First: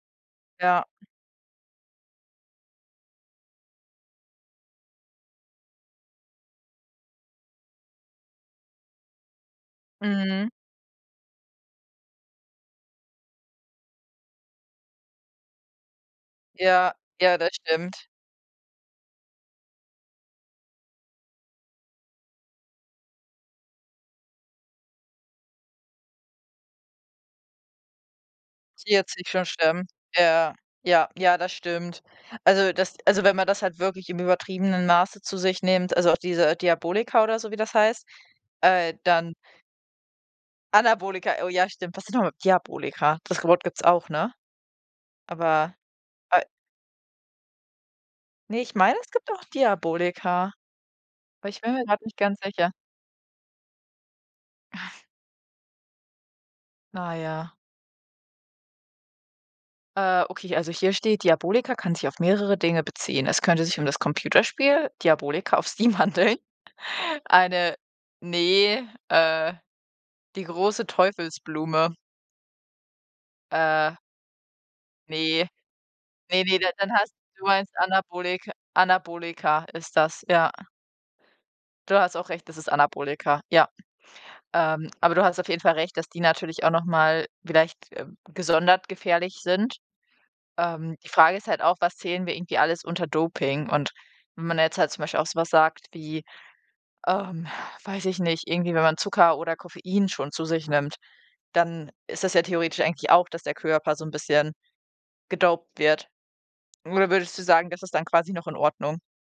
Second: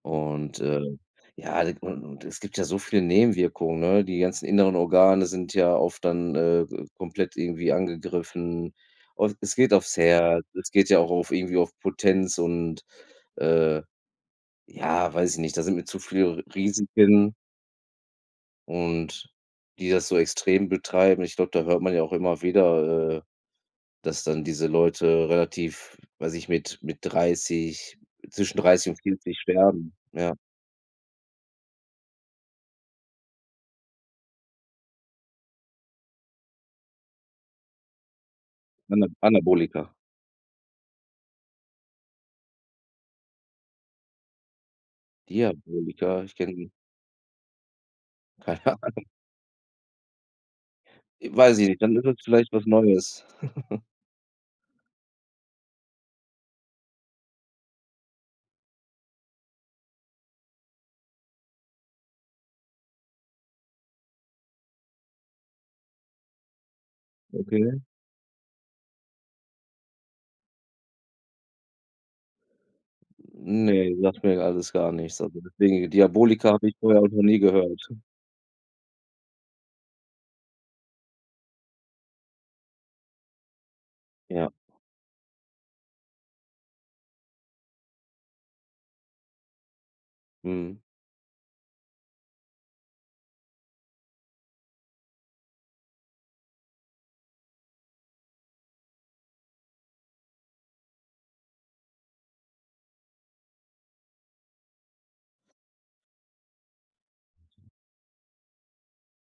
Und äh, Ja. ja, und und es gibt ja so viele Nebenwirkungen ne, die ganzen inneren Organe sind ja oft dann, äh, komplett irgendwie angegriffen. Und es geht aufs Herz, Mhm. es geht ja auch auf irgendwie auf Potenz und äh, ja, weiß ich nicht, da sind mir zu viele R Ja, Risiken. ja, das stimmt. Und die das so extrem betreiben. Ich glaube, da hört man ja auch immer wieder, äh, dass dann diese Leute relativ, weiß nicht, mit, mit 30, zwischen 30 und 40 40 schon sterben. sterben, ja. Ja, ja, ja, das stimmt. Also das also wenn man das halt wirklich im übertriebenen Maße zu sich nehmt, also auch diese Diabolika oder so, wie das heißt, äh, Ana dann Anabolika. Anabolika, oh ja, stimmt. Was sind nochmal Diabolika, das ge Wort gibt's auch, ne? Aber, Diabolika, ich a kenn Ne, Keine ich meine, Ahnung. es gibt auch Diabolika, aber Weiß ich ich bin nicht, mir dann grad ist das nicht ganz vielleicht was sicher. Neues. Naja. Äh, okay, also hier steht, Diabolika kann sich auf mehrere Dinge beziehen. Es könnte sich um das Computerspiel, Diabolika auf Steam handeln. Eine Okay. ne, äh, die große Teufelsblume. Äh. Ne, sagt mir alles gar nichts. Also Ne, deswegen, ne, Diabolika ne, habe ich dann vorher noch hast nie du meinst gehört. Anabolik Anabolika ist das, ja. Du hast auch recht, das ist Anabolika, ja. Ja. Ähm, aber du hast auf jeden Fall Recht, dass die natürlich auch noch mal vielleicht gesondert gefährlich sind. Mhm. Ähm, die Frage ist halt auch, was zählen wir irgendwie alles unter Doping? Und wenn man jetzt halt zum Beispiel auch so was sagt wie, ähm, weiß ich nicht, irgendwie wenn man Zucker oder Koffein schon zu sich nimmt, dann ist das ja theoretisch eigentlich auch, dass der Körper so 'n bisschen gedoped wird. Oder würdest du sagen, das ist dann quasi noch in Ordnung?